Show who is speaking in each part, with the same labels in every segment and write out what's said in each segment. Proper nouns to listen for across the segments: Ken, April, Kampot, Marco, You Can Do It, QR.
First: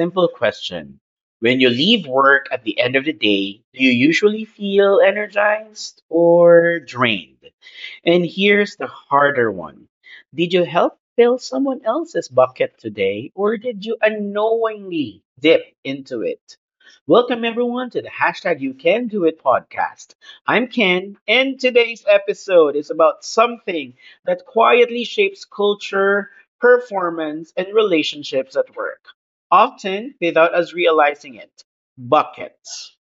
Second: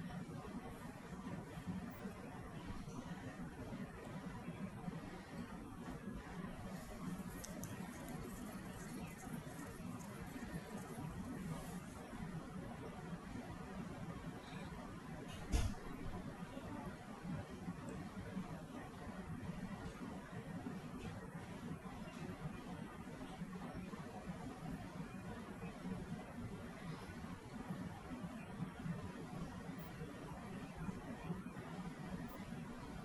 Speaker 1: simple question. When you leave work at the end of the day, do you usually feel energized or drained? And here's the harder one. Did you help fill someone else's bucket today, or did you unknowingly dip into it? Welcome, everyone, to the hashtag You Can Do It podcast. I'm Ken, and today's episode is about something that quietly shapes culture performance, and relationships at work, often without us realizing it. Buckets.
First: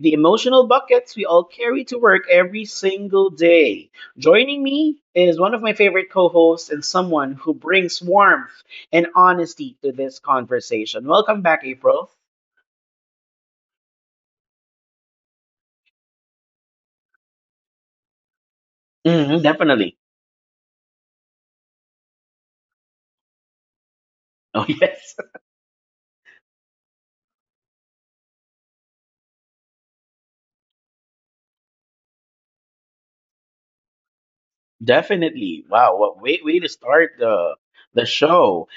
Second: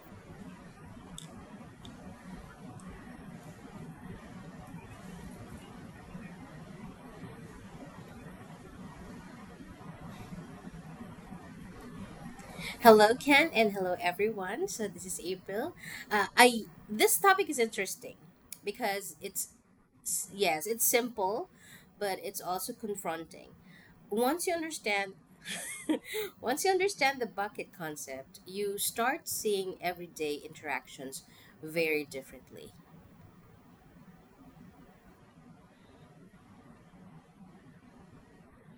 Speaker 1: The emotional buckets we all carry to work every single day. Joining me is one of my favorite co hosts and someone who brings warmth and honesty to this conversation. Welcome back, April.
Speaker 2: Hello, Ken, and hello, everyone. So this is April. I this topic is interesting because
Speaker 1: Mhm,
Speaker 2: it's
Speaker 1: definitely.
Speaker 2: yes, it's simple, but it's also confronting. Once you
Speaker 1: Oh,
Speaker 2: understand,
Speaker 1: yes.
Speaker 2: once you understand the bucket concept, you start seeing everyday interactions very differently.
Speaker 1: Definitely. Wow. What way to start the show.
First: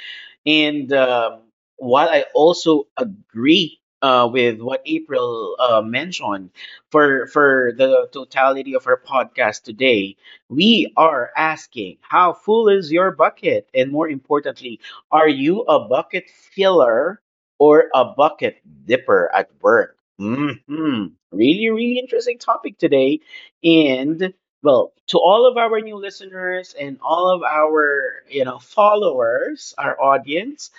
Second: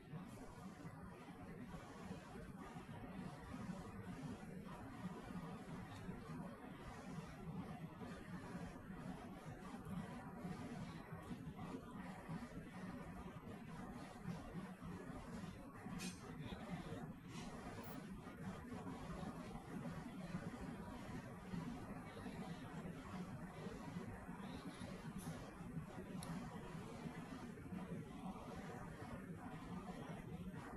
Speaker 1: And While I also agree with what April mentioned for the totality of our podcast today, we are asking how full is your bucket, and more importantly, are you a bucket filler or a bucket dipper at work? Really, really interesting topic today, and well, to all of our new listeners and all of our followers, our audience,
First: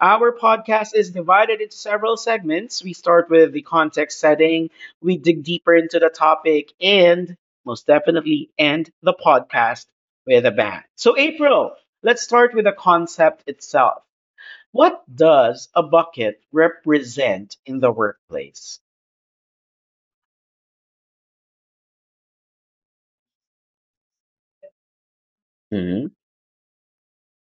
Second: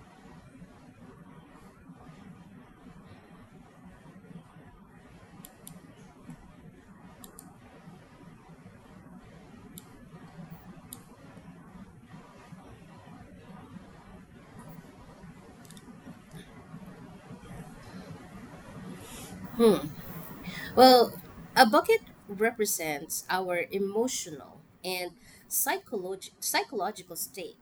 Speaker 1: our podcast is divided into several segments. We start with the context setting, we dig deeper into the topic, and most definitely end the podcast with a bang. So April, let's start with the concept itself. What does a bucket represent in the workplace?
Speaker 2: Hmm. Well, a bucket represents our emotional and
Speaker 1: Mhm.
Speaker 2: psychological state.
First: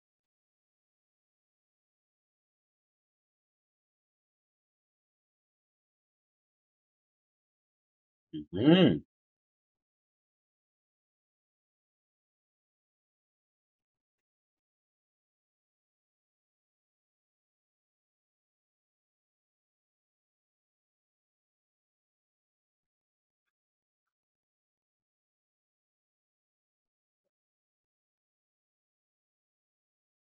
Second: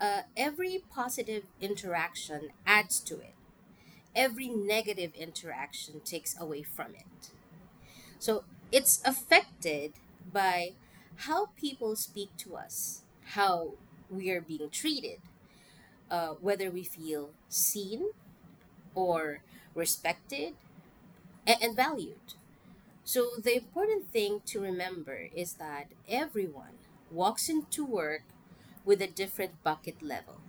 Speaker 2: Every positive interaction adds to it, every negative interaction takes away from it. So it's affected by how people speak to us, how we are being treated, whether we feel seen or respected and valued. So the important thing to remember is that everyone walks into work with a different bucket level.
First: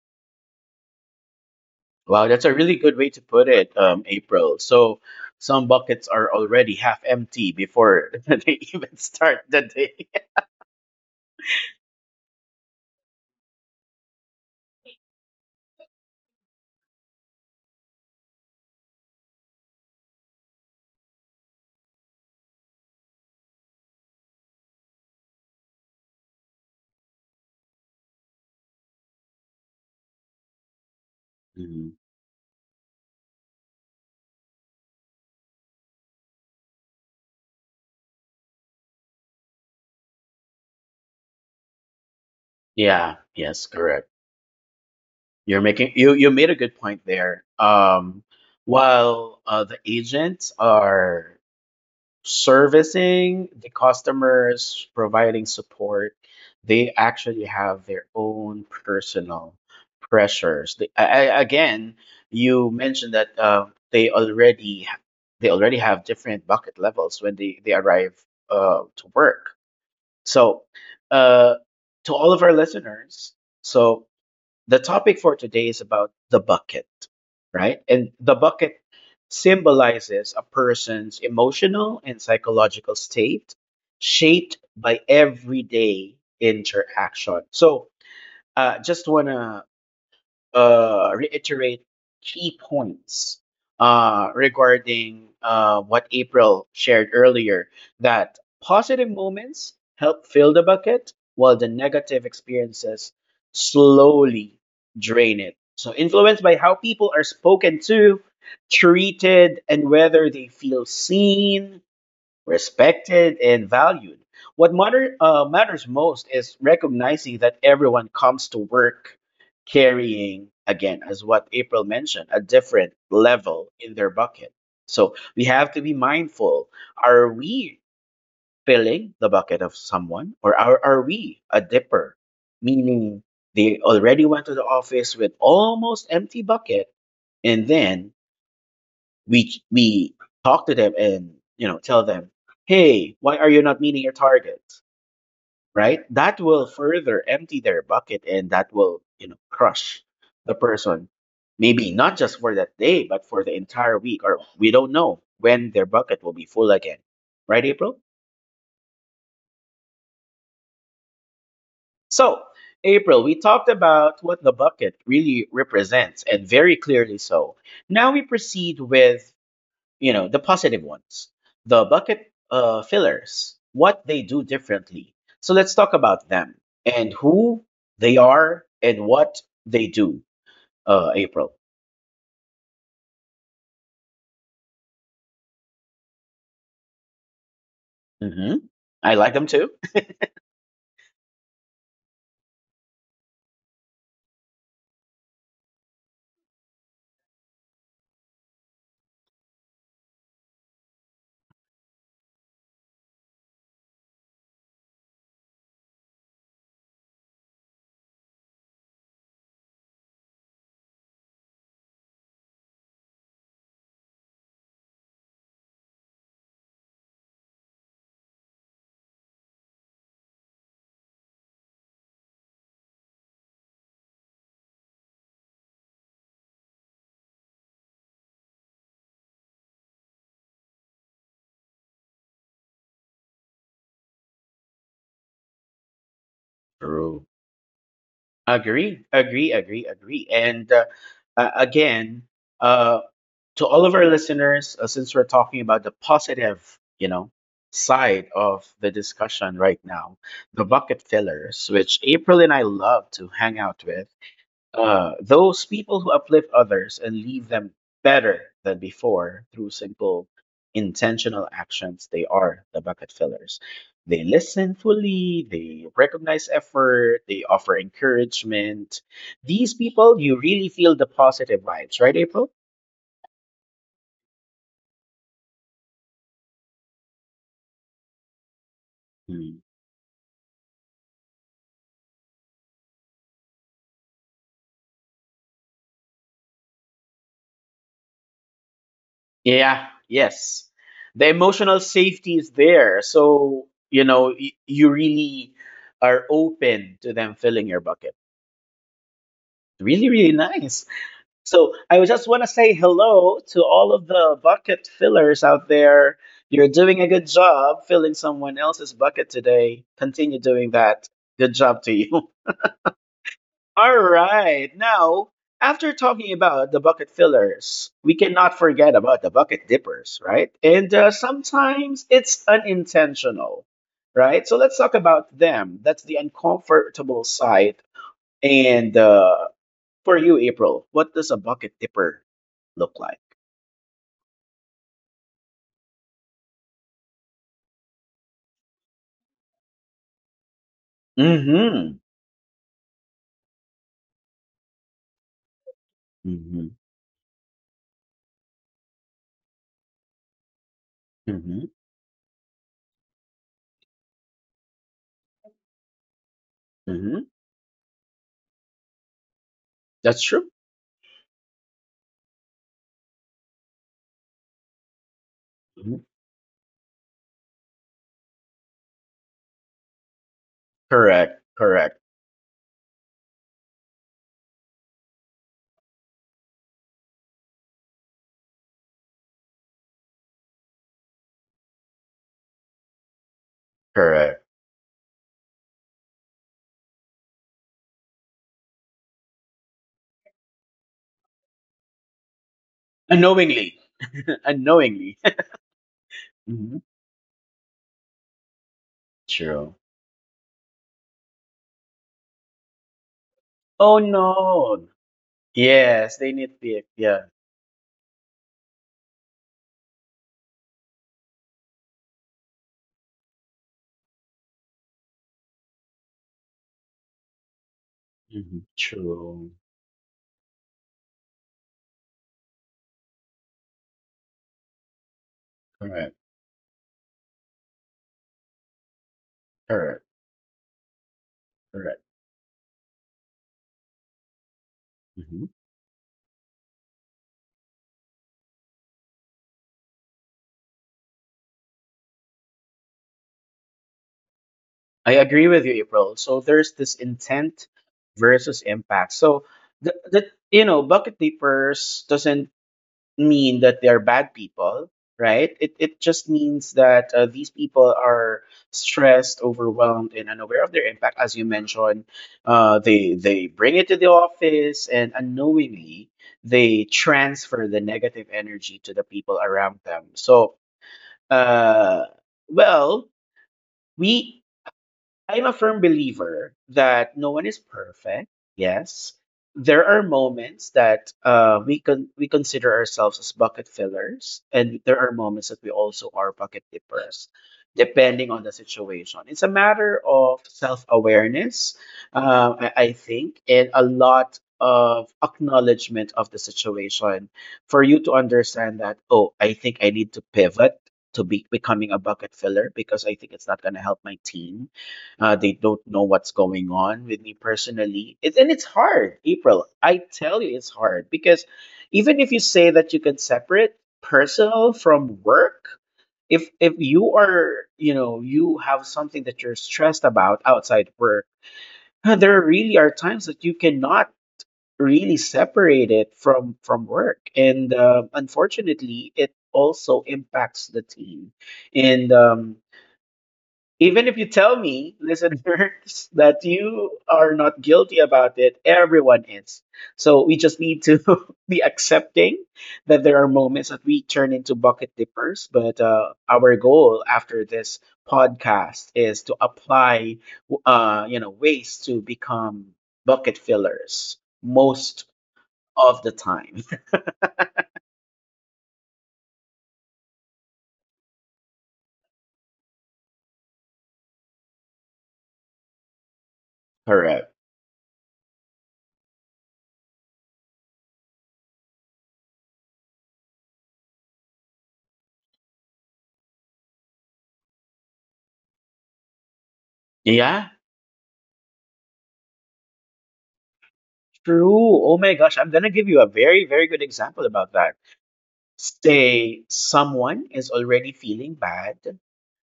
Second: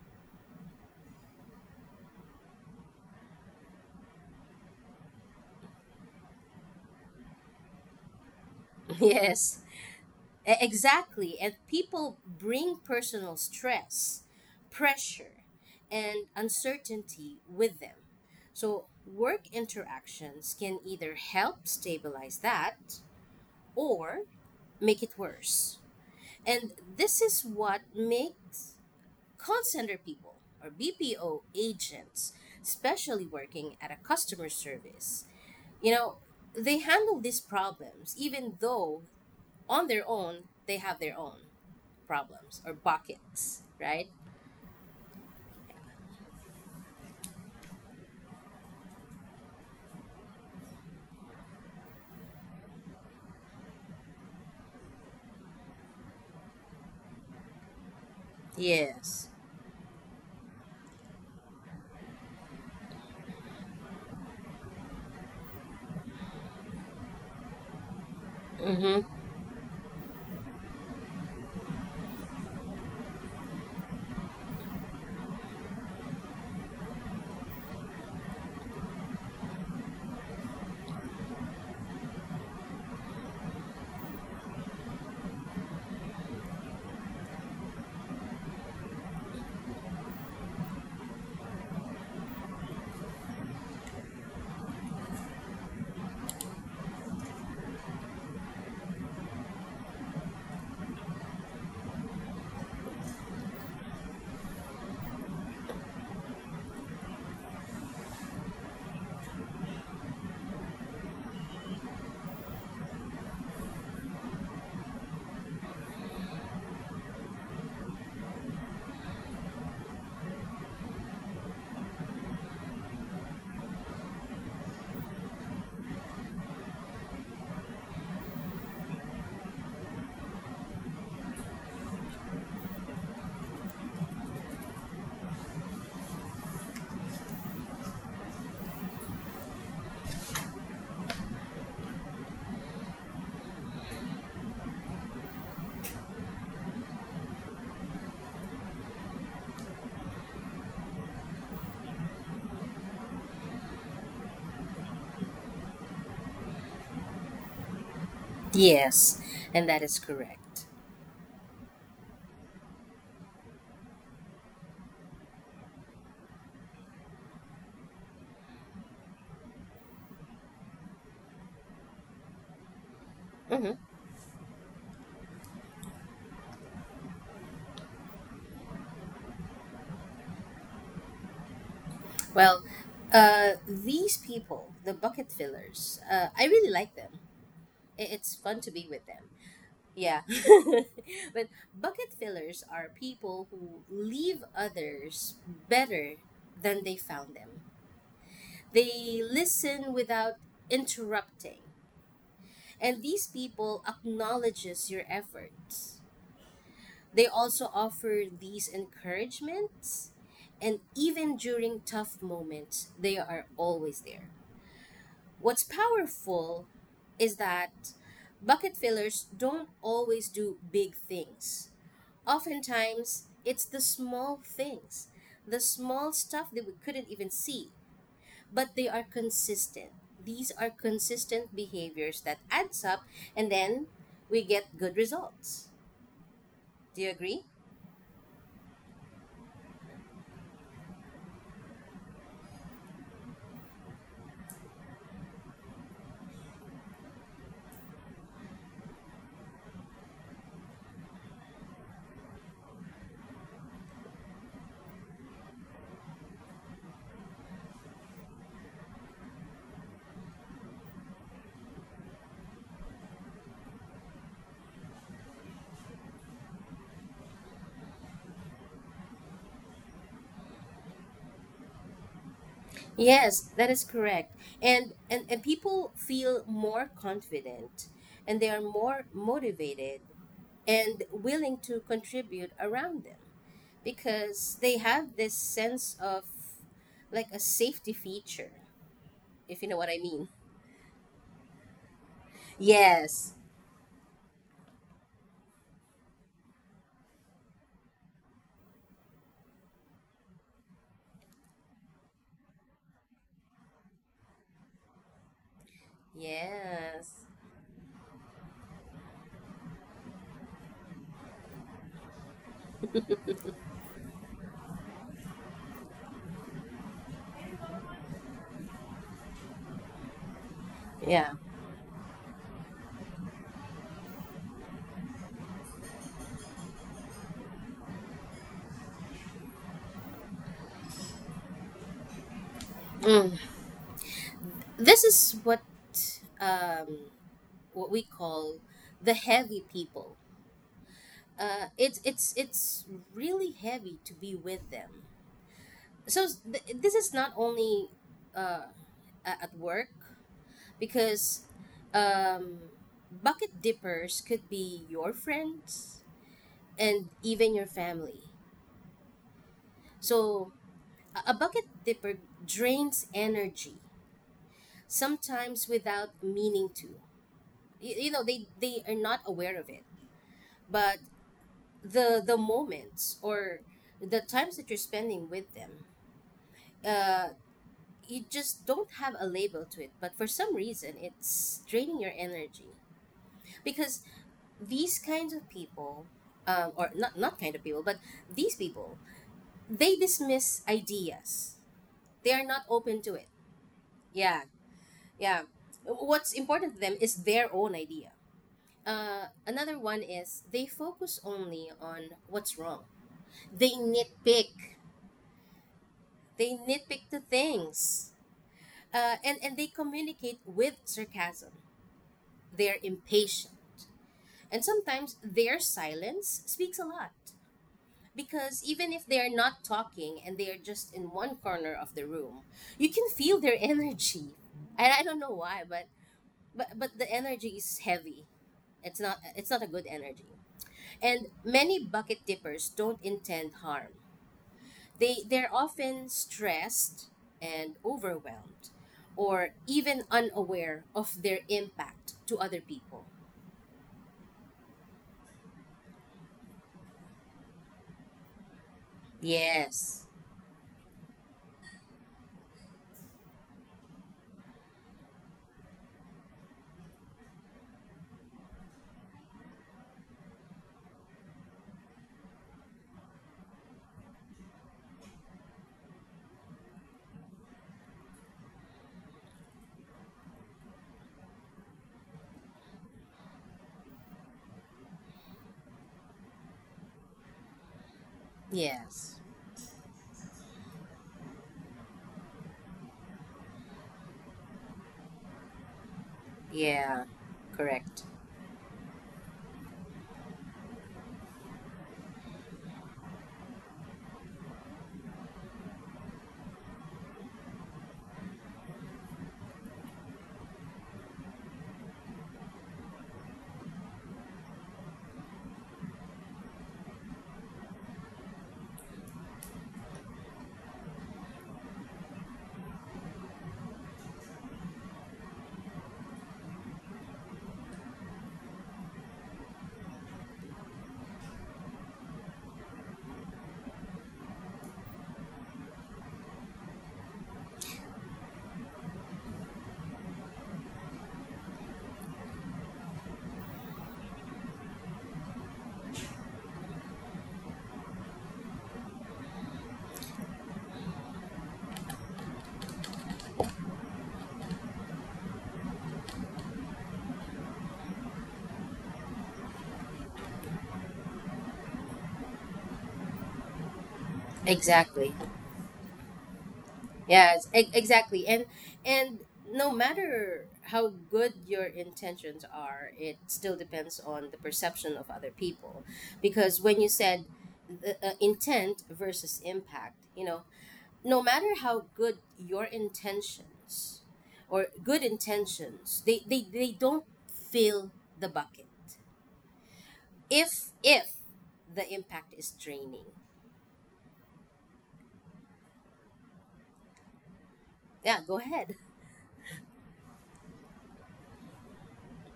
Speaker 1: Wow, that's a really good way to put it, April. So some buckets are already half empty before they even start the
Speaker 2: Yes,
Speaker 1: day.
Speaker 2: Exactly. And people bring personal stress, pressure, and uncertainty with them. So, work interactions can either help stabilize that or make it worse. And this is what makes call center people or BPO
Speaker 1: Mhm.
Speaker 2: agents, especially working at a customer service, you know, they handle these problems even though on their own, they have their own problems or
Speaker 1: Yeah, yes,
Speaker 2: buckets,
Speaker 1: correct.
Speaker 2: right?
Speaker 1: You're making you you made a good point there. While the agents are servicing the customers, providing support, they actually have their own
Speaker 2: Yes.
Speaker 1: personal pressures. Again, you mentioned that they already have different bucket levels when they arrive to
Speaker 2: Mm-hmm.
Speaker 1: work. So, uh, to all of our listeners, so the topic for today is about the bucket, right? And the bucket symbolizes a person's emotional and psychological state shaped by everyday interaction. So, just want to reiterate key points regarding what April shared earlier, that positive moments help fill the bucket while the negative experiences slowly drain it. So, influenced by how people are spoken to, treated, and whether they feel seen, respected and valued. Matters most is recognizing that everyone comes to work carrying, again, as what April mentioned, a different level in their bucket. So we have to be mindful. Are we filling the bucket of someone, or are we a dipper? Meaning they already went to the office with almost empty bucket, and then we talk to them and you know tell them, hey, why are you not meeting your target? Right, that will further empty their bucket, and that will, you know, crush the person, maybe not just for that day but for the entire week, or we don't know when their bucket will be full again, right, April?
Speaker 2: Yes, and that is correct.
Speaker 1: So April, we talked about what the bucket really represents, and very clearly so. Now we proceed with, you know, the positive ones, the bucket fillers,
Speaker 2: Hmm.
Speaker 1: what they do differently. So let's talk about them, and who they are and what they do, April.
Speaker 2: Well, these people, the bucket fillers, I really like them. I-
Speaker 1: hmm
Speaker 2: It's fun to be
Speaker 1: I
Speaker 2: with
Speaker 1: like them
Speaker 2: them.
Speaker 1: too.
Speaker 2: Yeah. But bucket fillers are people who leave others better than they found them. They listen without interrupting. And these people acknowledges your efforts. They also offer these encouragements, and even during tough moments they are always there. What's powerful is that bucket fillers don't always do big things. Oftentimes it's the small things, the small stuff that we couldn't even see, but they are consistent. These are consistent behaviors that adds up, and then we get good results. Do
Speaker 1: True.
Speaker 2: you agree?
Speaker 1: Agree, agree, agree, agree. And Again, uh, to all of our listeners, since we're talking about the positive, you know, side of the discussion right now, the bucket fillers, which April and I love to hang out with. Those people who uplift others and leave them better than before through simple, intentional actions, they are the bucket fillers. They listen fully, they recognize effort, they offer encouragement. These people, you really feel the positive vibes, right, April?
Speaker 2: Yes, that is correct. And people feel more confident and they are more
Speaker 1: Mm.
Speaker 2: motivated and willing to contribute around them because they have this sense of like a safety feature, if
Speaker 1: Yeah,
Speaker 2: you know what I mean.
Speaker 1: yes. The emotional safety is there.
Speaker 2: Yes.
Speaker 1: So, you know, you really are open to them filling your bucket. Really, really nice. So I would just want to say hello to all of the bucket fillers out there. You're doing a good
Speaker 2: Yes.
Speaker 1: job filling someone else's bucket today. Continue doing that. Good job to you. All right. Now, after talking about the bucket fillers, we cannot forget about the bucket dippers, right? And
Speaker 2: Yeah.
Speaker 1: Sometimes it's unintentional, right? So let's talk about them. That's the uncomfortable side. And For you, April, what does a bucket dipper look like?
Speaker 2: Mm. This is what um, what we call the heavy people. Uh,
Speaker 1: Mhm.
Speaker 2: it's it's it's really heavy to be with them. So
Speaker 1: Mhm.
Speaker 2: this is not only uh, at work because
Speaker 1: Mhm.
Speaker 2: um, bucket dippers could be your friends
Speaker 1: Mhm.
Speaker 2: and even your family.
Speaker 1: That's true.
Speaker 2: So a bucket dipper drains energy sometimes
Speaker 1: Mhm.
Speaker 2: without meaning to. You know they are not aware of it, but
Speaker 1: Correct. Correct.
Speaker 2: the moments or the times that you're spending with them uh you just don't have a label to it, but for some reason it's draining your energy because
Speaker 1: Correct.
Speaker 2: these kinds of people, or not kind of people but these people, they dismiss ideas. They are not open to it.
Speaker 1: Unknowingly.
Speaker 2: yeah
Speaker 1: Unknowingly.
Speaker 2: yeah What's
Speaker 1: Mhm.
Speaker 2: important to them is their own idea. uh,
Speaker 1: True.
Speaker 2: another one is they focus only on what's wrong. They
Speaker 1: Oh
Speaker 2: nitpick.
Speaker 1: no. Yes, they
Speaker 2: They
Speaker 1: nitpick.
Speaker 2: nitpick
Speaker 1: Yeah.
Speaker 2: the things, and they communicate with sarcasm. They're impatient, and sometimes their silence speaks a lot
Speaker 1: Mhm.
Speaker 2: because even if they
Speaker 1: True.
Speaker 2: are not talking and they are just in one corner of the room, you can feel their energy. And I don't know why, but
Speaker 1: Correct.
Speaker 2: but the energy is heavy. It's not a
Speaker 1: Correct.
Speaker 2: good energy. And
Speaker 1: Correct.
Speaker 2: many bucket tippers don't intend harm. They
Speaker 1: Mhm.
Speaker 2: they're often stressed and overwhelmed or even unaware of their impact to other people.
Speaker 1: I agree with you, April. So there's this intent versus impact. So
Speaker 2: Yes.
Speaker 1: the, you know, bucket leapers doesn't mean that they're bad people, right? It just means that these people are stressed, overwhelmed, and unaware of their impact. As you mentioned, they bring it to the office, and unknowingly they transfer the negative energy to the people around them. So, uh, well, we I'm a firm believer that no one is perfect. Yes,
Speaker 2: Yes.
Speaker 1: there are moments that we consider ourselves as bucket fillers, and there are moments that we also are bucket
Speaker 2: Yeah.
Speaker 1: dippers,
Speaker 2: Correct.
Speaker 1: depending on the situation. It's a matter of self awareness, I think, and a lot of acknowledgement of the situation for you to understand that, oh, I think I need to pivot to be becoming a bucket filler, because I think it's not going to help my team. Uh, they don't know what's going on with me personally. It's, and it's hard, April. I tell you, it's hard because even if you say that you can separate personal from work, if you are, you know, you have something that you're stressed about outside work, there really are times that you cannot really separate it from work, and unfortunately, it also impacts the team. And Even if you tell me, listeners, that you are not guilty about it, everyone is. So we just need to be accepting that there are moments that we turn into bucket dippers. But our goal after this podcast is to apply, you know, ways to become bucket fillers most
Speaker 2: Exactly.
Speaker 1: of the time.
Speaker 2: Yes, exactly. And and no matter how good your intentions are, it still depends on the perception of other people because when you
Speaker 1: Correct.
Speaker 2: said the, intent versus impact, you know, no matter how good your intentions or good intentions, they don't fill the bucket
Speaker 1: Yeah,
Speaker 2: if the impact is draining.
Speaker 1: true. Oh my gosh, I'm gonna give you a very, very good example about that.
Speaker 2: Yeah, go ahead.
Speaker 1: Say someone is already feeling bad,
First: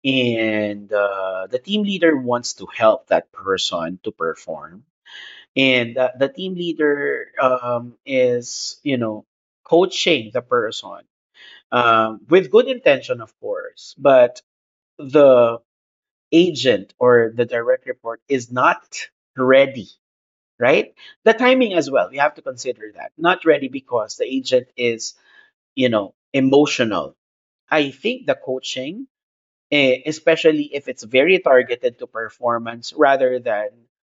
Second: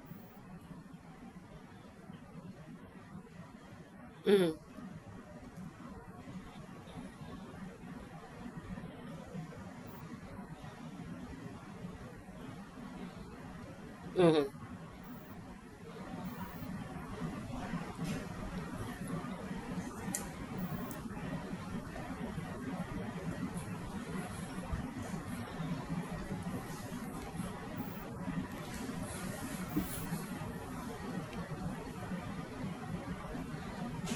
Speaker 1: and the team leader wants to help that person to
Speaker 2: Hmm.
Speaker 1: perform, and the team leader, is, you know, coaching the person, with good intention of course, but
Speaker 2: Hmm.
Speaker 1: the agent or the direct report is not ready, right? The timing as well, we have to consider that. Not ready because the agent is, you know, emotional. I think the coaching, especially if it's very targeted to performance rather than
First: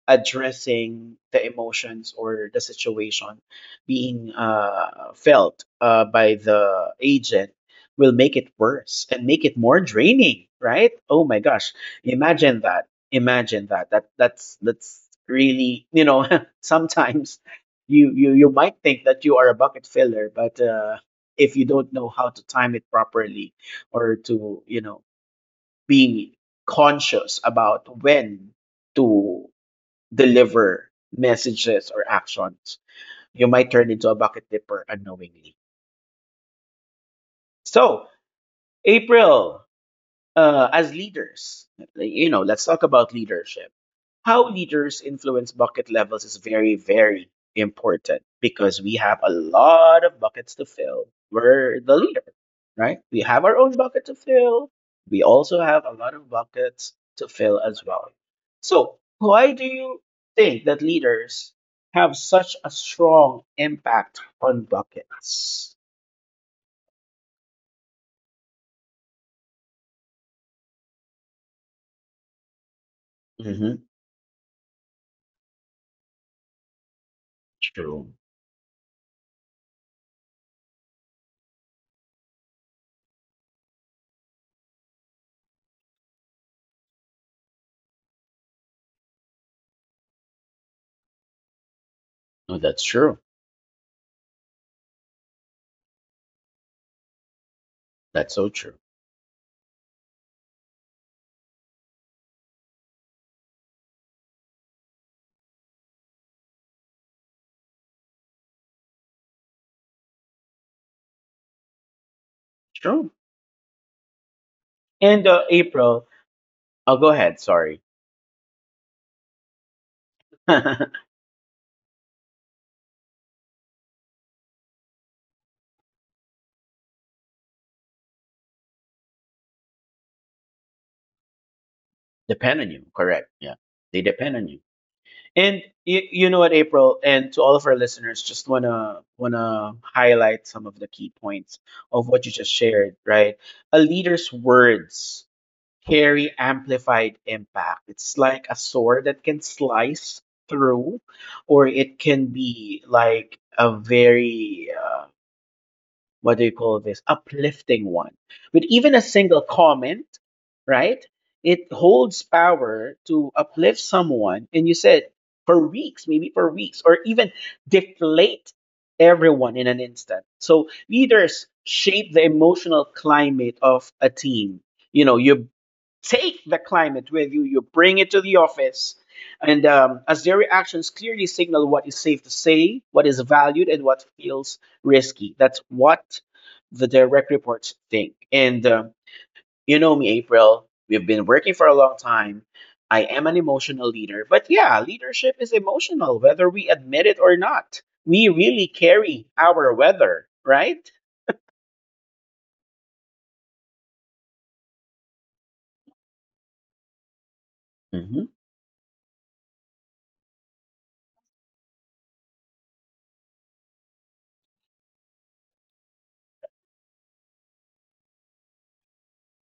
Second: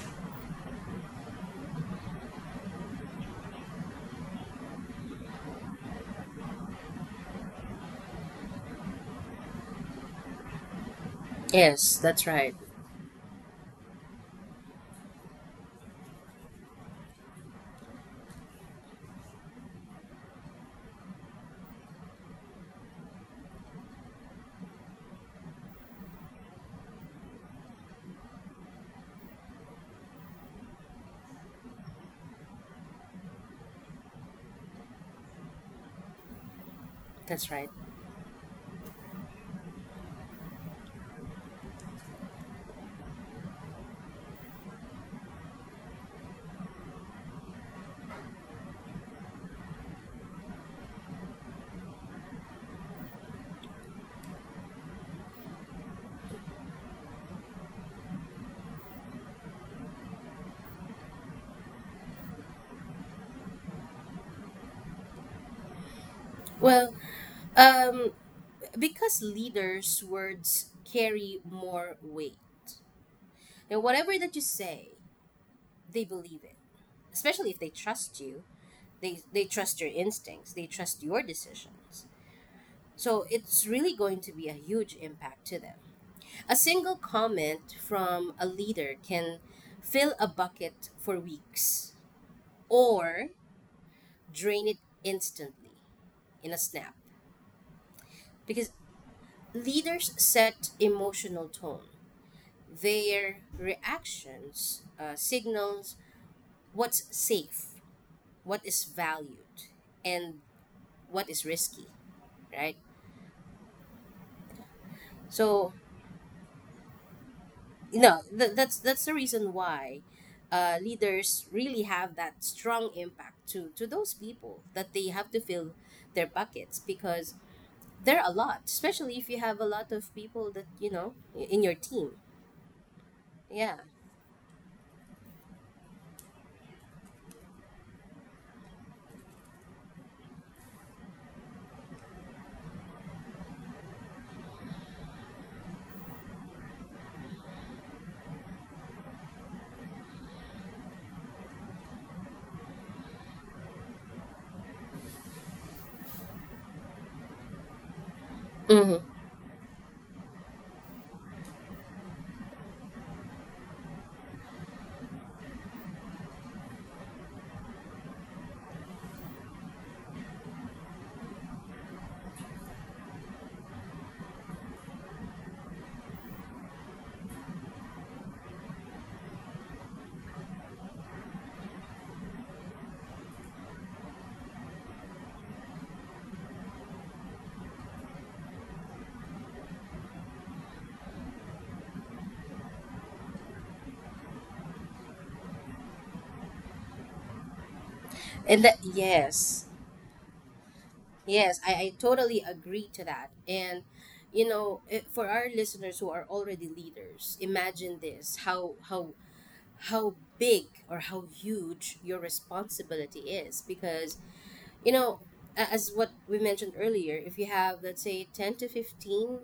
Speaker 1: addressing the emotions or the situation being felt by the agent, will make it worse and make it more draining, right? Oh my gosh,
Speaker 2: Yes, that's right.
Speaker 1: imagine that imagine that. That's really, you know, sometimes you you might think that you are a bucket filler, but if you don't know how to time it properly, or to, you know, be conscious about when to deliver messages or actions. You might turn into a bucket dipper unknowingly.
Speaker 2: That's right.
Speaker 1: So, April, as leaders, like, you know, let's talk about leadership. How leaders influence bucket levels is very, very important, because we have a lot of buckets to fill. We're the leader, right? We have our own bucket to fill. We also have a lot of buckets to fill as well. So, why do you think that leaders have such a strong impact on buckets?
Speaker 2: Well, um because leaders words carry more weight,
Speaker 1: hmm
Speaker 2: and whatever that you say they believe it, especially if they
Speaker 1: True.
Speaker 2: trust you. They trust your instincts, they trust your decisions. So it's really going to be a huge impact to them. A single comment from a leader can fill a bucket for weeks
Speaker 1: No, that's true.
Speaker 2: or drain it instantly in a snap.
Speaker 1: That's so
Speaker 2: Because
Speaker 1: true.
Speaker 2: leaders set emotional tone. Their reactions signals what's safe, what is valued, and what is risky, right?
Speaker 1: True. And
Speaker 2: So
Speaker 1: April, oh, go ahead. Sorry.
Speaker 2: no, that's that's the reason why uh,
Speaker 1: Depend
Speaker 2: leaders really have that strong impact to those people that they have to fill their buckets, because they're a lot, especially if you have a lot of people that you know, in your team.
Speaker 1: on you. Correct. Yeah.
Speaker 2: Yeah.
Speaker 1: They depend on you. And you you know what, April, and to all of our listeners, just wanna highlight some of the key points of what you just shared. Right, a leader's words carry amplified impact. It's like a sword that can slice through, or it can be like a very what do you call this, uplifting one. But even
Speaker 2: Hmm.
Speaker 1: a single comment, right, it holds power to uplift someone, and you said for weeks, maybe for weeks, or even deflate everyone in an instant. So leaders shape the emotional climate of a team. You know, you take the climate with you, you bring it to the office, and as their reactions clearly signal what is safe to say, what is valued, and what feels risky. That's what the direct reports think. And You know me, April, we've been working for a long time. I am an emotional leader, but yeah, leadership is emotional, whether we admit it or not. We
Speaker 2: And
Speaker 1: really
Speaker 2: that,
Speaker 1: carry
Speaker 2: yes.
Speaker 1: our weather, right?
Speaker 2: Yes, I totally agree to that. And you know, for our listeners who are already leaders, imagine
Speaker 1: Mm-hmm.
Speaker 2: this: how how big or how huge your responsibility is, because you know, as what we mentioned earlier, if you have let's say 10 to 15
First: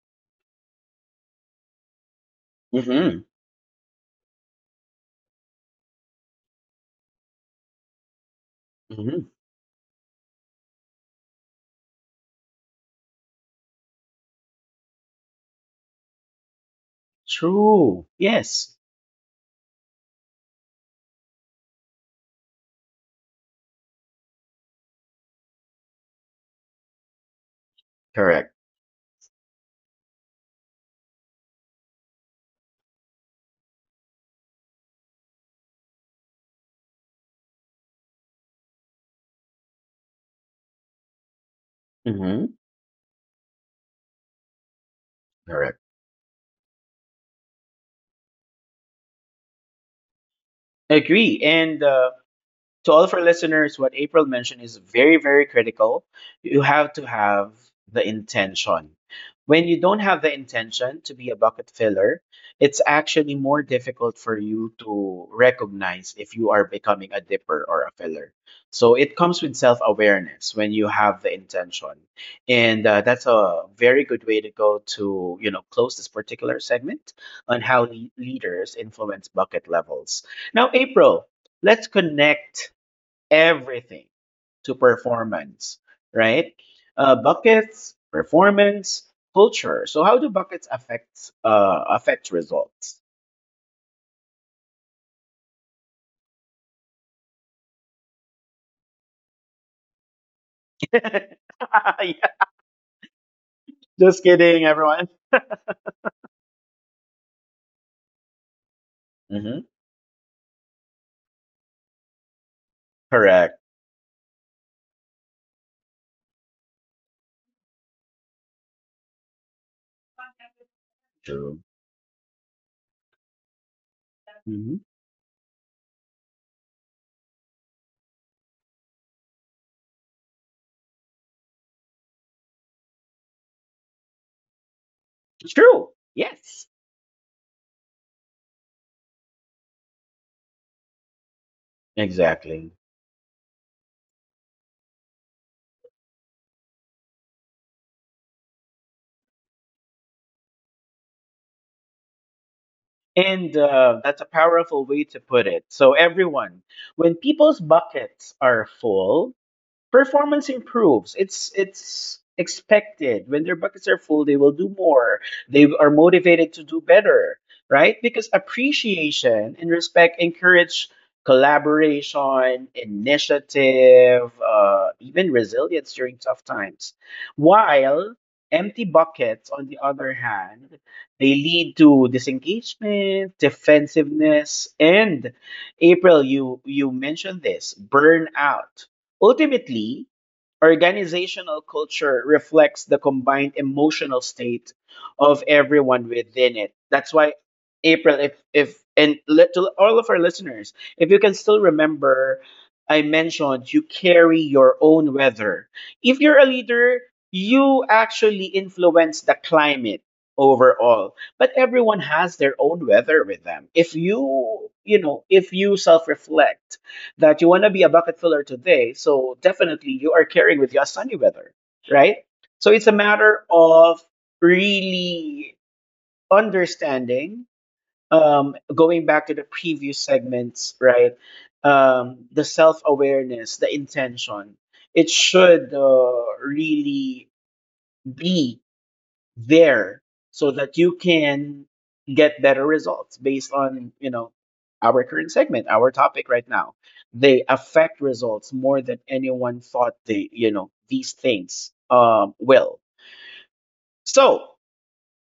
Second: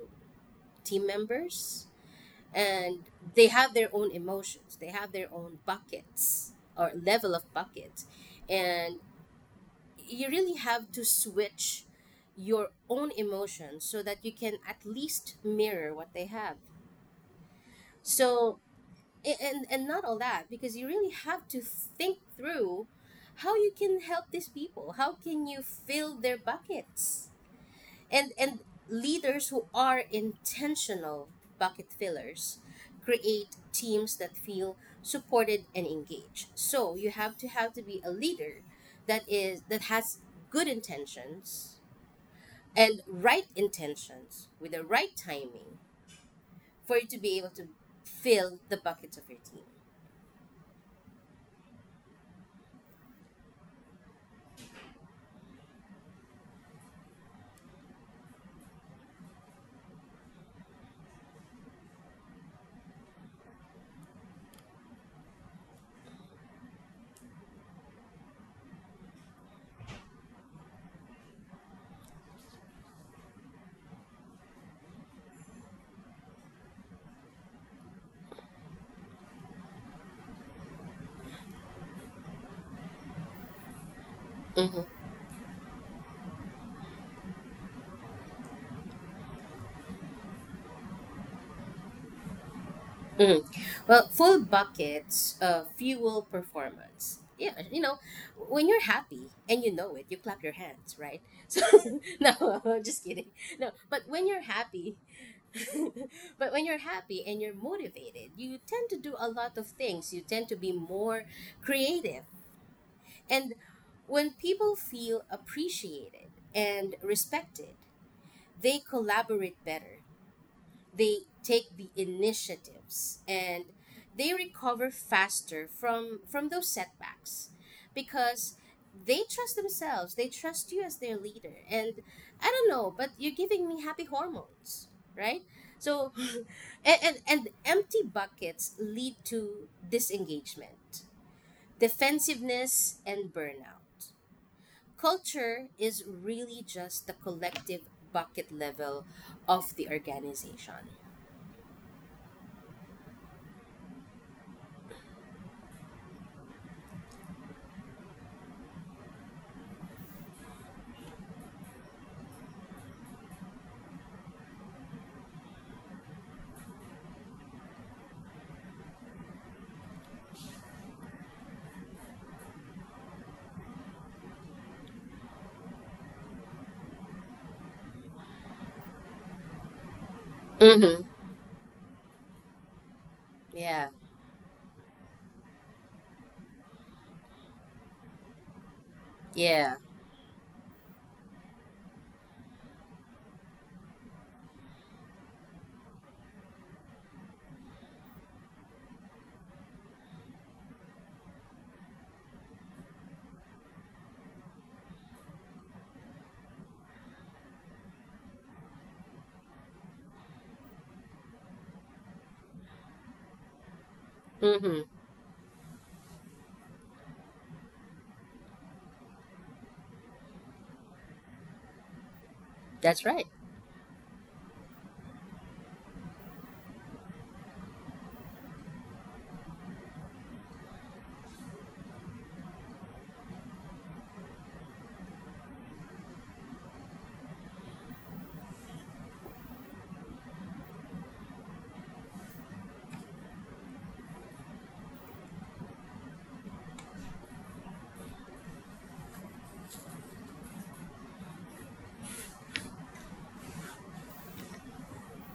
Speaker 2: team members, and
Speaker 1: Mm-hmm.
Speaker 2: they have their own emotions, they have their own buckets or level of buckets, and
Speaker 1: Mm-hmm.
Speaker 2: you really have to switch your own emotions so that you can at least mirror what they have.
Speaker 1: True.
Speaker 2: So
Speaker 1: Yes.
Speaker 2: and not all that, because you really have to think through how you can help these people, how can you fill their buckets. and
Speaker 1: Correct.
Speaker 2: and leaders who are intentional bucket fillers create teams that feel supported and engaged. So you have to be a leader that is that has good intentions
Speaker 1: Mm-hmm.
Speaker 2: and right intentions with the right
Speaker 1: Correct.
Speaker 2: timing for you to be able to fill the buckets of your team.
Speaker 1: Agree. And to all of our listeners, what April mentioned is very, very critical. You have to have the intention. When you don't have the intention to be a bucket filler, it's actually more difficult for you to recognize if you are becoming a dipper or a filler. So it comes with self awareness when you have the intention. And that's a very good way to go to, close this particular segment on how leaders influence bucket levels. Now, April, let's connect everything to performance, right? Buckets, performance, culture. So how do buckets affect affect results?
Speaker 2: Mm. Well, full buckets fuel performance. Yeah, you know, when you're happy and you know it, you clap your hands, right? So
Speaker 1: Yeah.
Speaker 2: no, just kidding. No, but
Speaker 1: Just
Speaker 2: when you're
Speaker 1: kidding,
Speaker 2: happy,
Speaker 1: everyone.
Speaker 2: but when you're happy and you're motivated, you tend to do a lot
Speaker 1: Hmm.
Speaker 2: of things. You tend to be more creative. And
Speaker 1: Correct.
Speaker 2: when people feel appreciated and respected, they collaborate better, they
Speaker 1: True.
Speaker 2: take the initiatives, and they
Speaker 1: Hmm.
Speaker 2: recover faster from those setbacks, because they trust themselves, they trust you as their leader. And I don't know, but you're giving me happy hormones, right?
Speaker 1: True.
Speaker 2: So
Speaker 1: Yes.
Speaker 2: and empty buckets lead to disengagement,
Speaker 1: Exactly.
Speaker 2: defensiveness, and burnout. Culture is really just the collective bucket level of the organization.
Speaker 1: And that's a powerful way to put it. So everyone, when people's buckets are full, performance improves. It's expected. When their buckets are full, they will do more. They are motivated to do better, right? Because appreciation and respect encourage collaboration, initiative, even resilience during tough times. While empty buckets, on the other hand, they lead to disengagement,
Speaker 2: Yeah,
Speaker 1: defensiveness, and April, you mentioned this, burnout.
Speaker 2: yeah.
Speaker 1: Ultimately, organizational culture reflects the combined emotional state of everyone within it. That's why, April, if and li- to all of our listeners, if you can still remember, I mentioned you carry your own weather. If you're a leader, you actually influence the climate overall, but everyone has their own weather with them. if you
Speaker 2: Mm-hmm.
Speaker 1: you know if you self reflect that you want to be a bucket filler today. So definitely you are carrying with you a sunny weather, right? So it's a
Speaker 2: That's right.
Speaker 1: matter of really understanding, going back to the previous segments, right? The self awareness, the intention. It should really be there so that you can get better results based on, our current segment, our topic right now. They affect results more than anyone thought. They, these things will. So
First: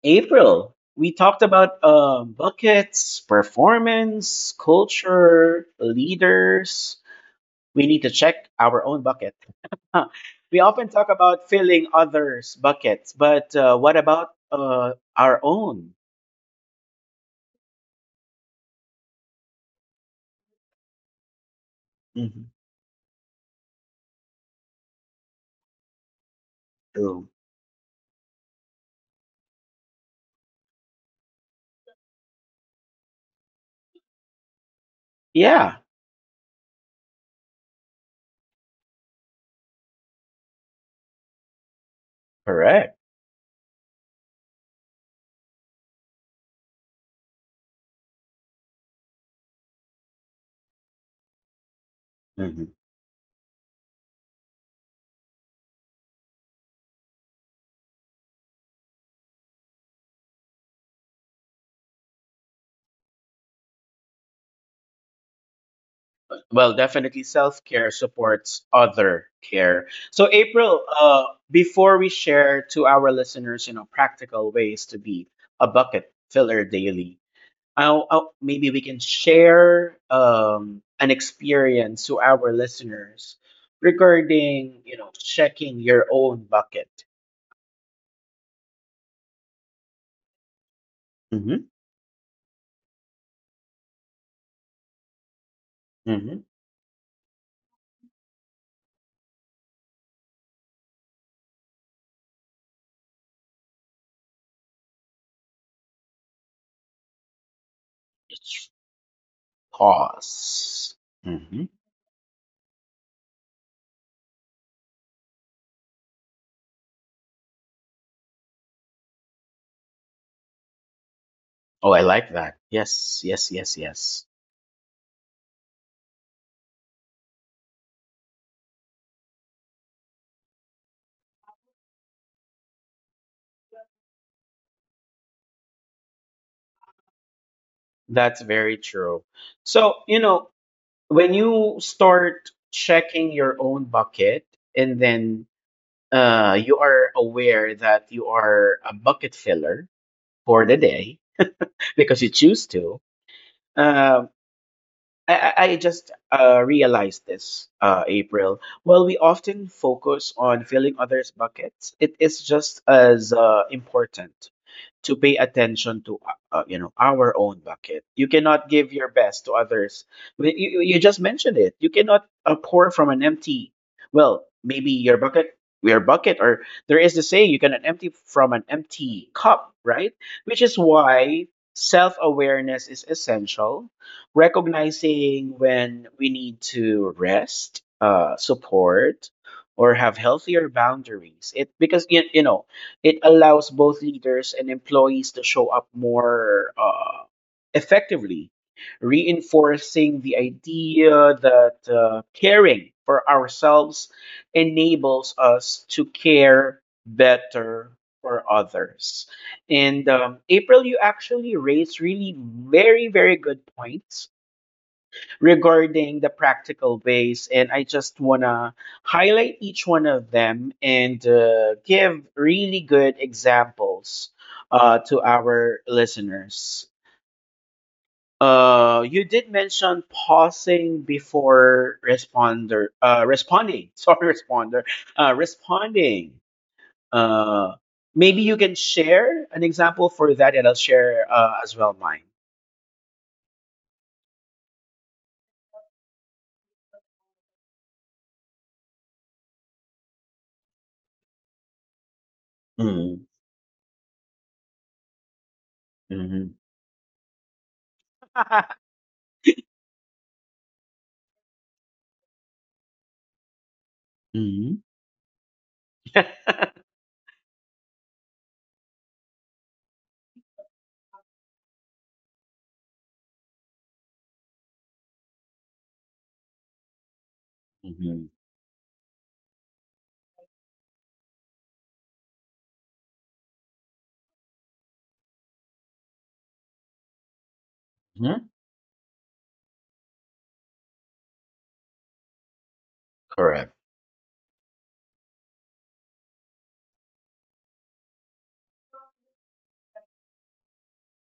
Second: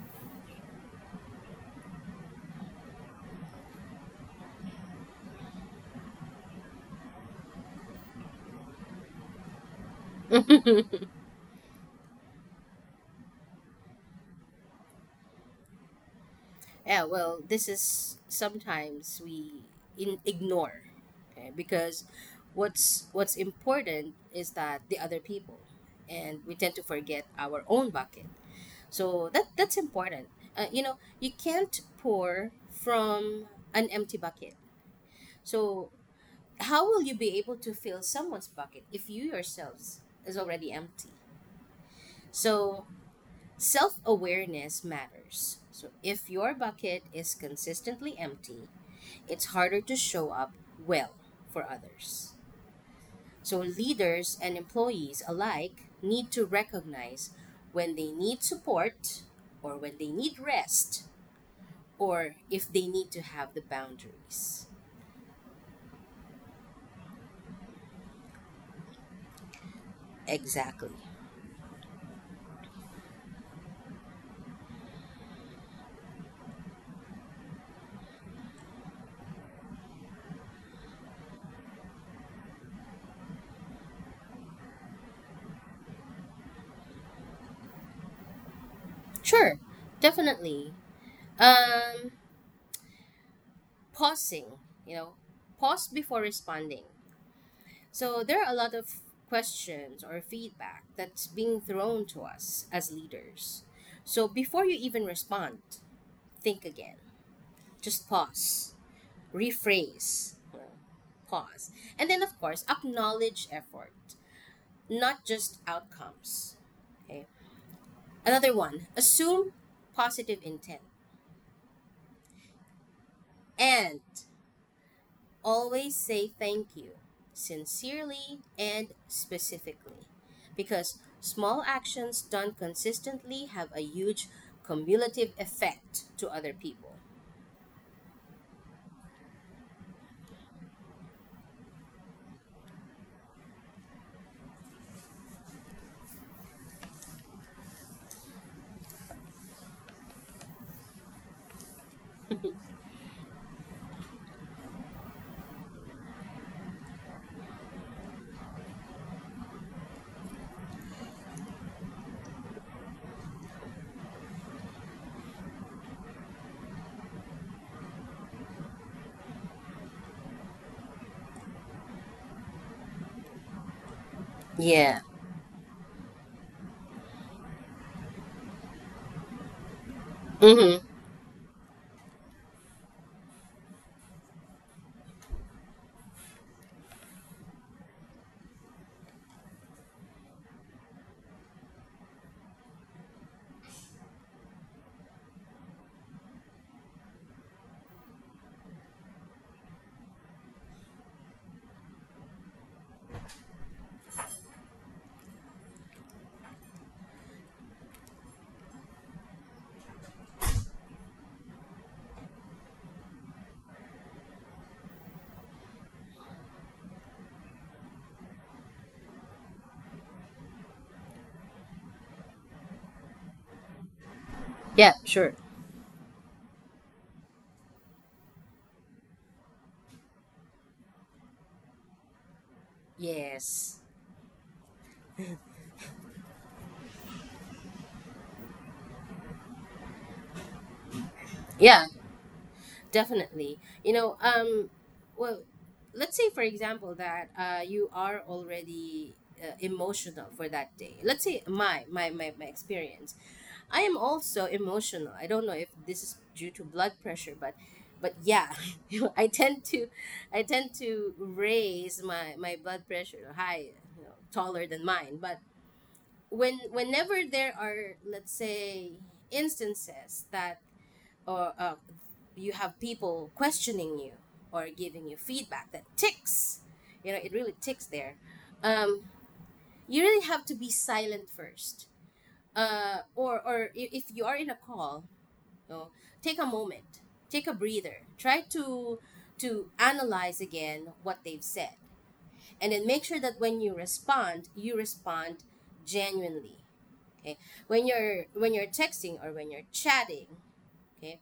Speaker 1: April, we talked about buckets, performance, culture, leaders. We need to check our own bucket. Huh. We often talk about filling others buckets, but what about our own?
Speaker 2: Yeah, well, this is sometimes we ignore, okay? Because
Speaker 1: Mhm.
Speaker 2: what's important is that the other people, and we tend to forget
Speaker 1: True.
Speaker 2: our own bucket. So that that's important. You know, you can't pour from an empty bucket.
Speaker 1: Yeah,
Speaker 2: So how will you be able to fill someone's bucket if you yourselves is already empty? So
Speaker 1: correct.
Speaker 2: self awareness matters. So, if your bucket is consistently empty, it's harder to show up well for others.
Speaker 1: Mhm.
Speaker 2: So, leaders and employees alike need to recognize when they need support, or when they need rest, or if they need to have the boundaries.
Speaker 1: Well, definitely self care supports other care. So, April,
Speaker 2: Exactly.
Speaker 1: before we share to our listeners, practical ways to be a bucket filler daily, maybe we can share an experience to our listeners regarding, checking your own bucket.
Speaker 2: Sure, definitely.
Speaker 1: Mm-hmm.
Speaker 2: Um, pausing, you know, pause before
Speaker 1: Mm-hmm.
Speaker 2: responding. So there are a lot of questions or feedback that's being thrown to us as leaders. So before you even respond, think again. Just
Speaker 1: Just
Speaker 2: pause, rephrase,
Speaker 1: pause.
Speaker 2: pause. And then, of course, acknowledge effort, not just outcomes. Okay. Another one, assume positive intent.
Speaker 1: Oh, I like that. Yes, yes, yes,
Speaker 2: And
Speaker 1: yes.
Speaker 2: always say thank you, sincerely and specifically, because small actions done consistently have a huge cumulative effect to other people.
Speaker 1: That's very true. So, when you start checking your own bucket and then you are aware that you are a bucket filler for the day, because you choose to, uh, I just realized this, April. While we often focus on filling others' buckets, it is just as important to pay attention to our own bucket. You cannot give your best to others. Well, you just mentioned it. You cannot pour from an empty, well, maybe
Speaker 2: Yeah.
Speaker 1: your bucket, or there is the saying, you cannot empty from an empty cup, right? Which is
Speaker 2: Mm-hmm.
Speaker 1: why self-awareness is essential, recognizing when we need to rest, support, or have healthier boundaries, it because it allows both leaders and employees to show up more effectively, reinforcing the idea that caring for ourselves enables us to care better for others. And April, you actually raised really very, very good points regarding the practical ways. And I just want to highlight each one of them and give really good examples
Speaker 2: Yeah,
Speaker 1: to
Speaker 2: sure.
Speaker 1: our listeners. You did mention pausing before
Speaker 2: Yes.
Speaker 1: responding. Sorry, responding. Uh, maybe you can share an example for that, and I'll share as
Speaker 2: Yeah,
Speaker 1: well mine.
Speaker 2: definitely. You know, well, let's say, for example, that you are already emotional for that day. Let's say my experience.
Speaker 1: Mm-hmm.
Speaker 2: I am also emotional. I don't know if this is due to blood pressure, but yeah, you know, I tend to raise my blood pressure high, you know, taller
Speaker 1: Mm-hmm.
Speaker 2: than mine. But whenever there are, let's say, instances that or you have people questioning you or giving you feedback that ticks, you know, it really ticks there.
Speaker 1: Mm-hmm.
Speaker 2: Um, you really have to be silent first, or if you are in a call, know, take a moment, take a breather, try to analyze again what they've said, and then make sure that when
Speaker 1: Correct.
Speaker 2: you respond genuinely. Okay, when you're texting or when you're chatting, okay.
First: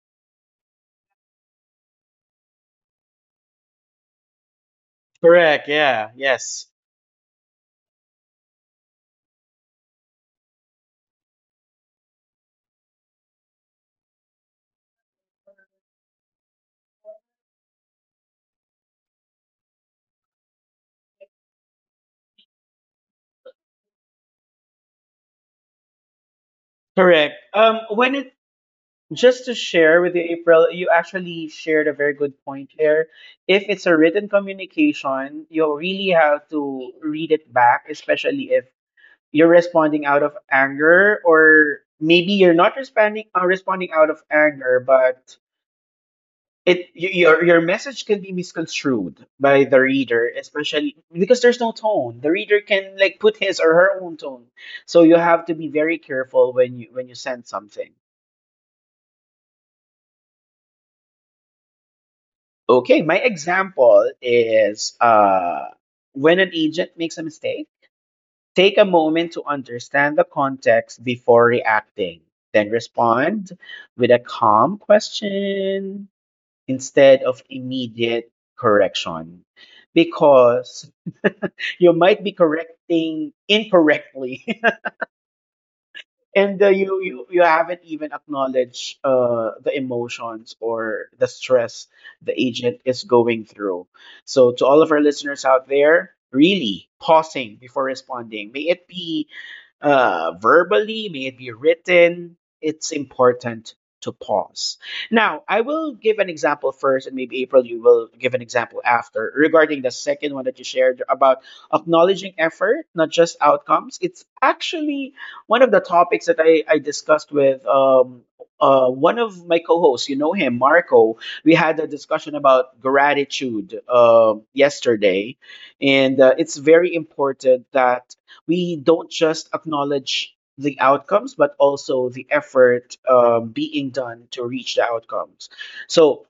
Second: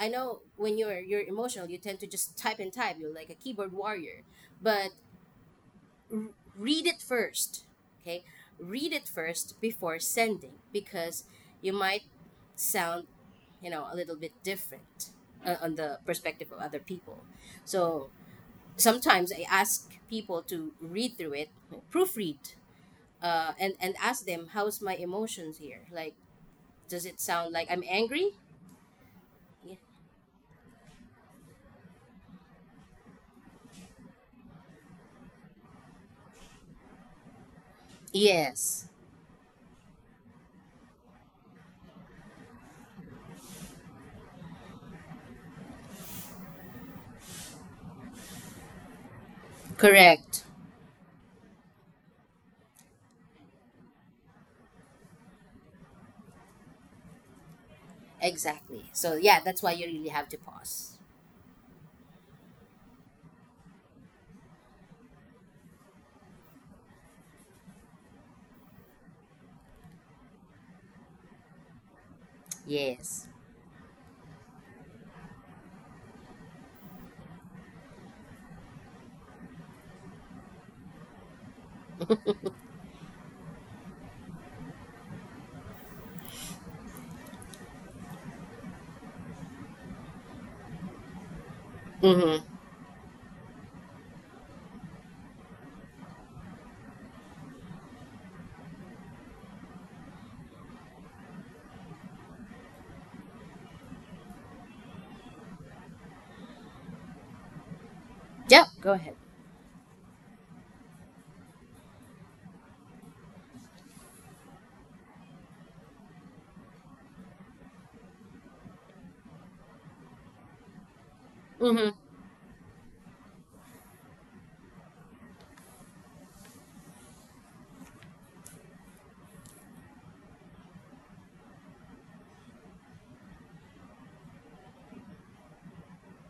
Speaker 2: I know when you're emotional, you tend to just type and type. You're like a keyboard warrior, but
Speaker 1: Correct. Yeah.
Speaker 2: r-
Speaker 1: Yes.
Speaker 2: read it first. Okay, read it first before sending, because you might sound, you know, a little bit different on the perspective of other people. So sometimes I ask people to read through it, proofread, and ask them how's my emotions here, like, does it
Speaker 1: Correct.
Speaker 2: sound like I'm
Speaker 1: When it
Speaker 2: angry?
Speaker 1: Just to
Speaker 2: Ye-
Speaker 1: share with you, April, you actually shared a very good point here. If it's a written communication, you really have to read it back, especially if
Speaker 2: yes.
Speaker 1: you're responding out of anger, or maybe you're not responding out of anger. But your message can be misconstrued by the reader,
Speaker 2: Correct.
Speaker 1: especially because there's no tone. The reader can, like, put his or her own tone. So you have to be very careful when you send something.
Speaker 2: Exactly, so yeah, that's why you really have to pause.
Speaker 1: Okay, my example is, when an agent makes a mistake, take a moment to understand the context before reacting, then
Speaker 2: Yes.
Speaker 1: respond with a calm question instead of immediate correction. Because you might be correcting incorrectly, and you haven't even acknowledged the emotions or the stress
Speaker 2: Mm-hmm.
Speaker 1: the agent is going through. So to all of our listeners out there, really pausing before responding, may it be verbally, may it be written, it's important to pause. Now, I will give an example first, and maybe April, you will give an
Speaker 2: Yep,
Speaker 1: example
Speaker 2: go ahead.
Speaker 1: after regarding the second one that you shared about acknowledging effort, not just outcomes. It's actually one of the topics that I discussed with one of my co-hosts. You know him, Marco. We had a
Speaker 2: Mm-hmm.
Speaker 1: discussion about gratitude yesterday, and it's very important that we don't just acknowledge the outcomes, but also the effort being done to reach the outcomes. So,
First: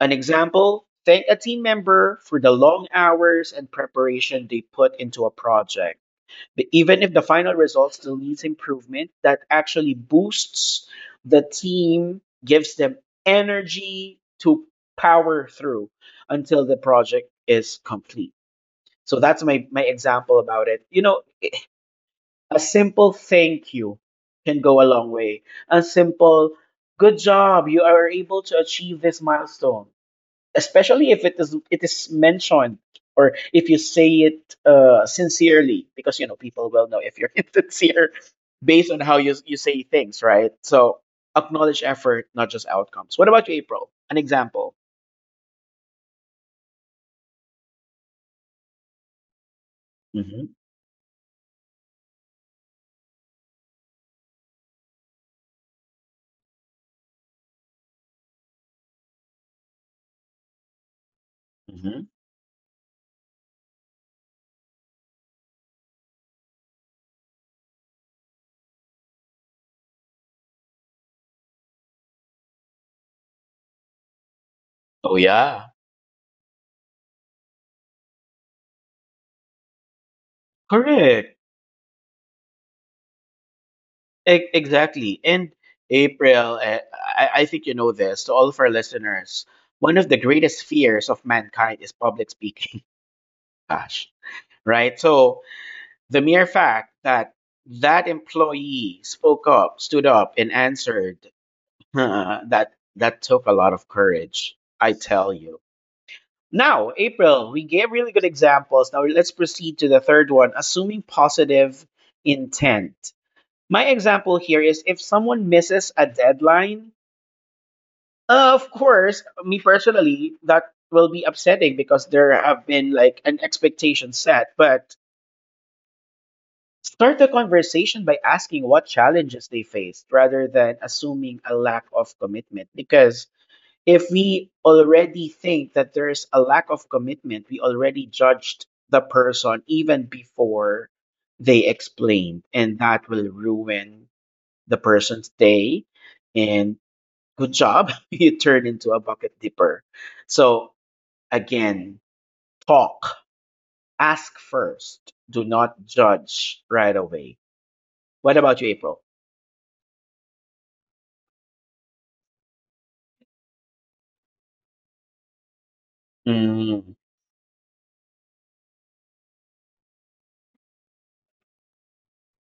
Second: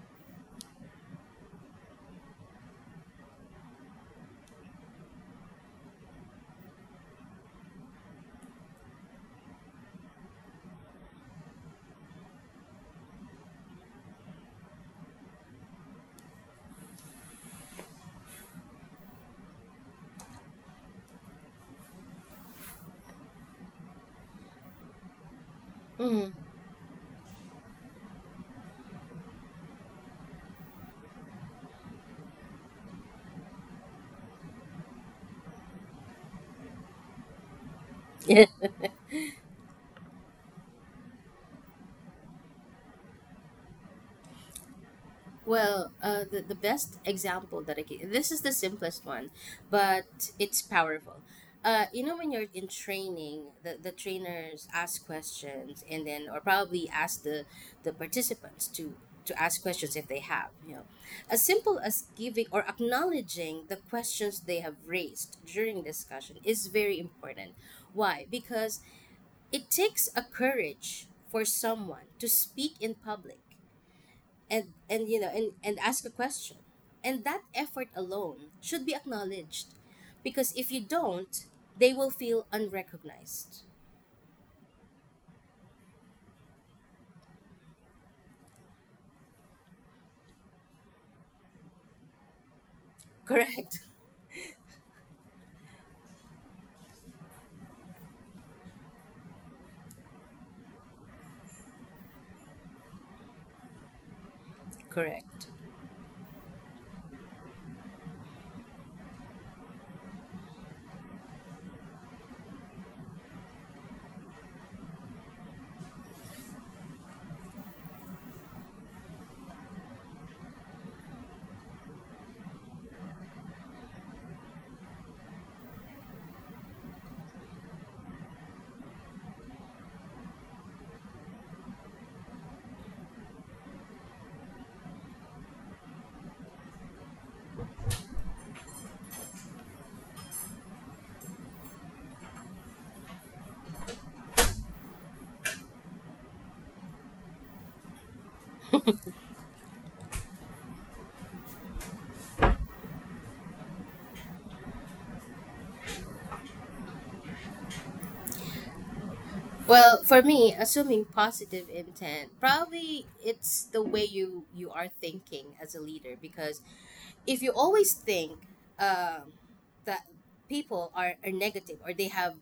Speaker 1: an example: thank a team member for the long hours and preparation they put into a project. But even if the final result still needs improvement, that actually boosts the team, gives them energy to power through until the project is complete. So that's my example about it. You know, a simple thank you can go a long way. A
Speaker 2: Mm-hmm.
Speaker 1: simple good job, you are able to achieve this milestone, especially if it is mentioned or if you say it sincerely, because you know people will know if you're insincere based on how you say things, right? So acknowledge effort, not just outcomes. What about you, April? An example.
Speaker 2: Well, the best example that I can, this is the simplest one, but
Speaker 1: Hmm.
Speaker 2: it's powerful. You know, when you're in training, the trainers ask questions, and then, or probably ask the participants to ask questions if they have, you know, as simple
Speaker 1: Hmm.
Speaker 2: as giving or acknowledging the questions they have raised during discussion is very important. Why? Because it takes a courage for someone to speak in public and
Speaker 1: Oh
Speaker 2: you know and
Speaker 1: yeah,
Speaker 2: and ask a question, and that effort alone should be acknowledged, because if you
Speaker 1: correct.
Speaker 2: don't, they will feel unrecognized.
Speaker 1: Exactly. And April, I think you know this, to all of our listeners, one of the greatest fears of mankind is public speaking.
Speaker 2: Correct.
Speaker 1: Gosh, right? So the mere fact that that employee spoke up, stood up, and answered, that took a lot of courage, I tell
Speaker 2: Correct.
Speaker 1: you. Now, April, we gave really good examples. Now let's proceed to the third one, assuming positive intent. My example here is if someone misses a deadline, of course, me personally, that will be upsetting because there have been like an expectation set. But start the conversation by asking what challenges they faced rather than assuming a lack of commitment. Because if we already think that there's a lack of commitment, we already judged the person even before they explained, and that will ruin the person's day and. Good job, you turn into a bucket dipper. So again, talk, ask first. Do not judge right away. What about you, April?
Speaker 2: Well, for me, assuming positive intent, probably it's the way you are thinking as a leader, because
Speaker 1: Mm.
Speaker 2: if you always think um, that people are negative or they have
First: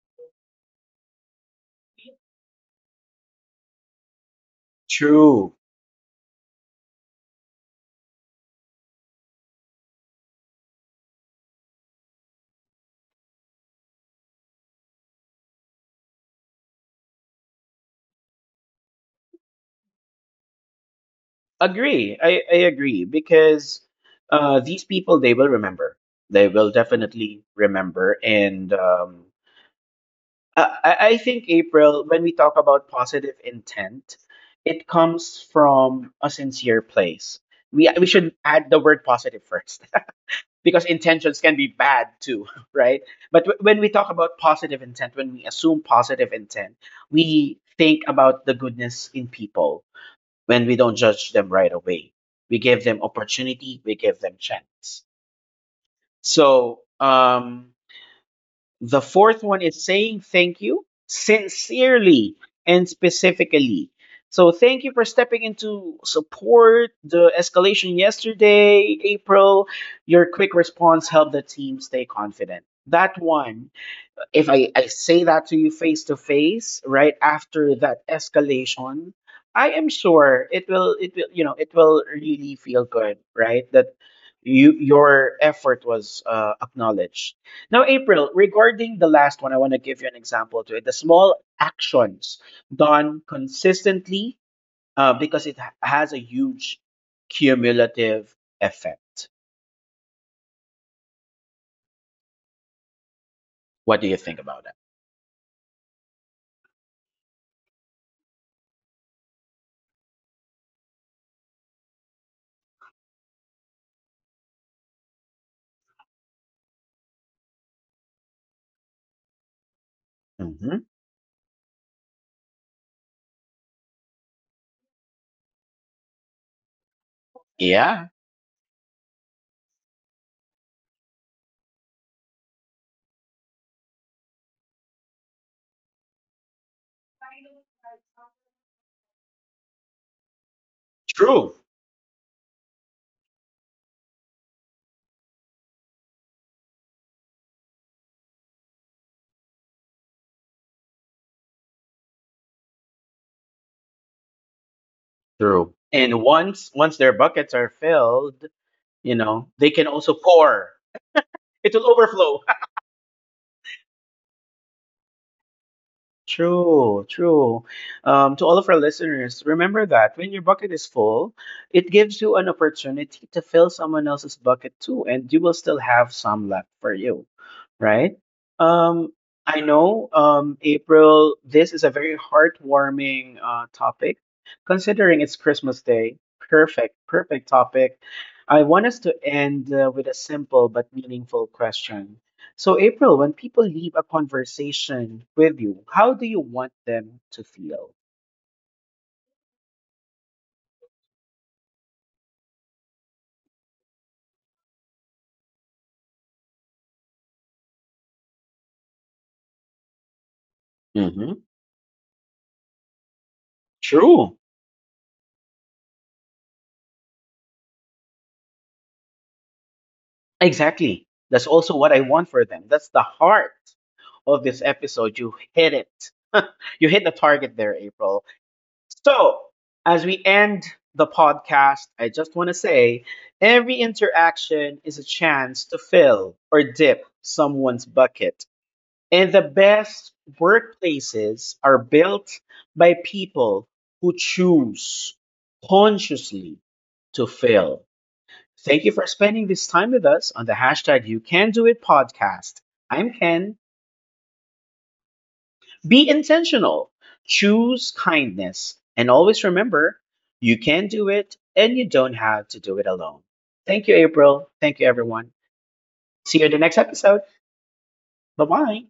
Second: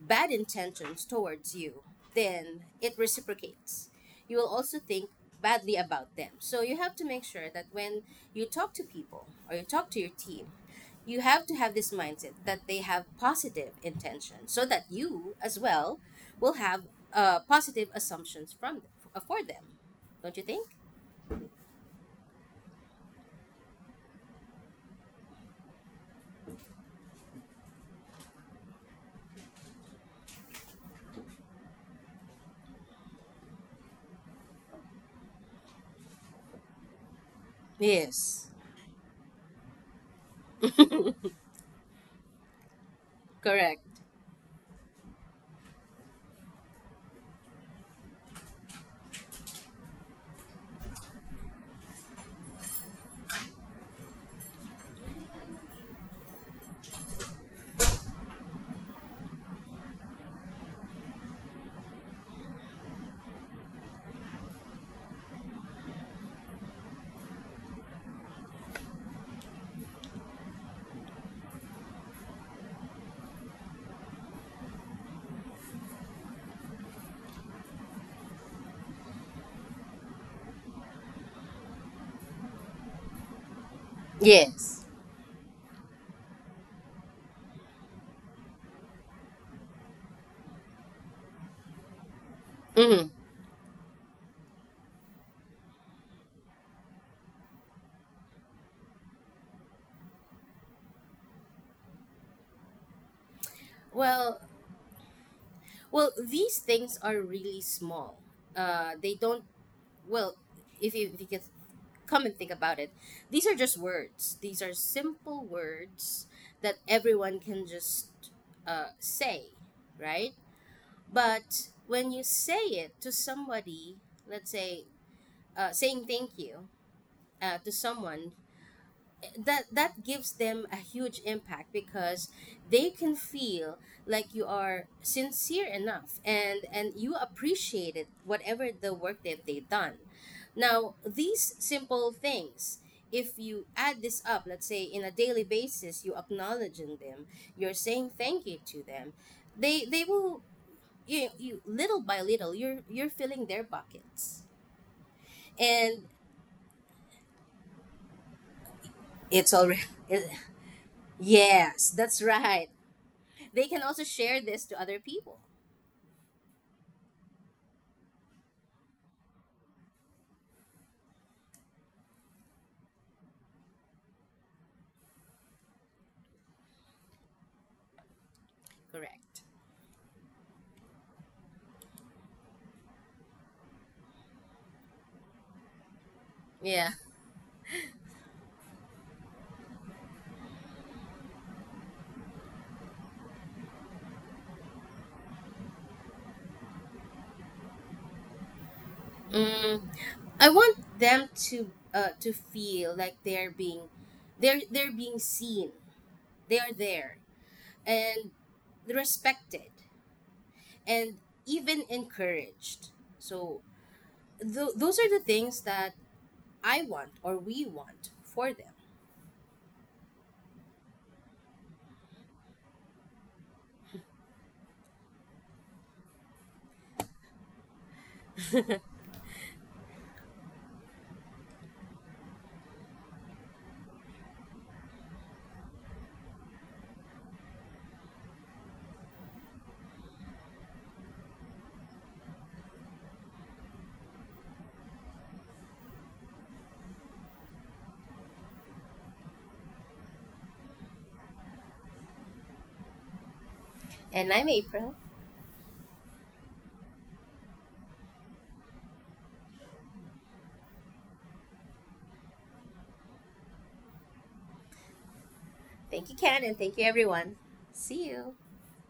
Speaker 2: bad intentions towards you, then it reciprocates. You will also think
Speaker 1: True.
Speaker 2: badly about them. So you have to make sure that when you talk to people or you talk to your team, you have to have this mindset that they have positive intention so that you as well will have positive assumptions from them, for them. Don't you think?
Speaker 1: Agree. I agree, because these people, they will remember. They will definitely remember. And I think, April, when we talk about positive intent, it comes from a sincere place. We should
Speaker 2: Yes.
Speaker 1: add the word positive first, because intentions can be bad too, right? But when
Speaker 2: Correct.
Speaker 1: we talk about positive intent, when we assume positive intent, we think about the goodness in people when we don't judge them right away. We give them opportunity, we give them chance. So, the fourth one is saying thank you sincerely and specifically. So thank you for stepping into support the escalation yesterday, April. Your quick response helped the team stay confident. That one, if I say that to you face to face right after that escalation, I am sure it will really feel good, right? That
Speaker 2: Yes.
Speaker 1: your effort was acknowledged. Now, April, regarding the last one, I want to give you an example to it: the small actions
Speaker 2: Hmm.
Speaker 1: done consistently, because it has a huge cumulative effect. What do you
Speaker 2: Well,
Speaker 1: think about that?
Speaker 2: well, these things are really small. They don't, well, if you can come and think about it, these are just words, these are simple words that everyone can just say, right?
Speaker 1: Hmm.
Speaker 2: But when you say it to somebody, let's say, saying thank you to
Speaker 1: Yeah,
Speaker 2: someone, that that gives them a huge impact, because they can feel like you are sincere enough and you appreciated whatever the work that they've done. Now
Speaker 1: true.
Speaker 2: these simple things, if you add this up, let's say in a daily basis, you acknowledging them, you're saying thank you to them, they will, you little by little you're filling their buckets.
Speaker 1: True.
Speaker 2: And
Speaker 1: And once their buckets are filled,
Speaker 2: it's
Speaker 1: they
Speaker 2: already
Speaker 1: can also pour. It will
Speaker 2: yes, that's
Speaker 1: overflow.
Speaker 2: right, they can also share this to other people.
Speaker 1: True, true. To all of our listeners, remember that when your bucket is full, it gives you an opportunity to fill someone else's bucket too, and you will still have some left for you, right? Um,
Speaker 2: Correct.
Speaker 1: I know, April, this is a very heartwarming topic, considering it's Christmas Day.
Speaker 2: Yeah.
Speaker 1: Perfect, perfect topic. I want us to end with a simple but meaningful question. So, April, when people leave a conversation with you, how do you want them to feel?
Speaker 2: Mm, I want them to feel like they're being they're being seen. They are there and respected and
Speaker 1: Hmm.
Speaker 2: even encouraged. So
Speaker 1: True.
Speaker 2: those are the things that I want or we want for them.
Speaker 1: Exactly. That's also what I want for them. That's the heart of this episode. You hit it. You hit the target there, April. So, as we end the podcast, I just want to say every interaction is a chance to fill or dip someone's bucket. And the best workplaces are built by people who choose consciously to fail. Thank you for spending this time with us on the #YouCanDoIt podcast. I'm Ken.
Speaker 2: And I'm April.
Speaker 1: Be intentional, choose kindness, and always remember you can do it and you don't have to do it alone. Thank you, April. Thank you, everyone.
Speaker 2: Thank you,
Speaker 1: See
Speaker 2: Ken,
Speaker 1: you in
Speaker 2: and
Speaker 1: the
Speaker 2: thank
Speaker 1: next
Speaker 2: you,
Speaker 1: episode.
Speaker 2: everyone. See you.
Speaker 1: Bye bye.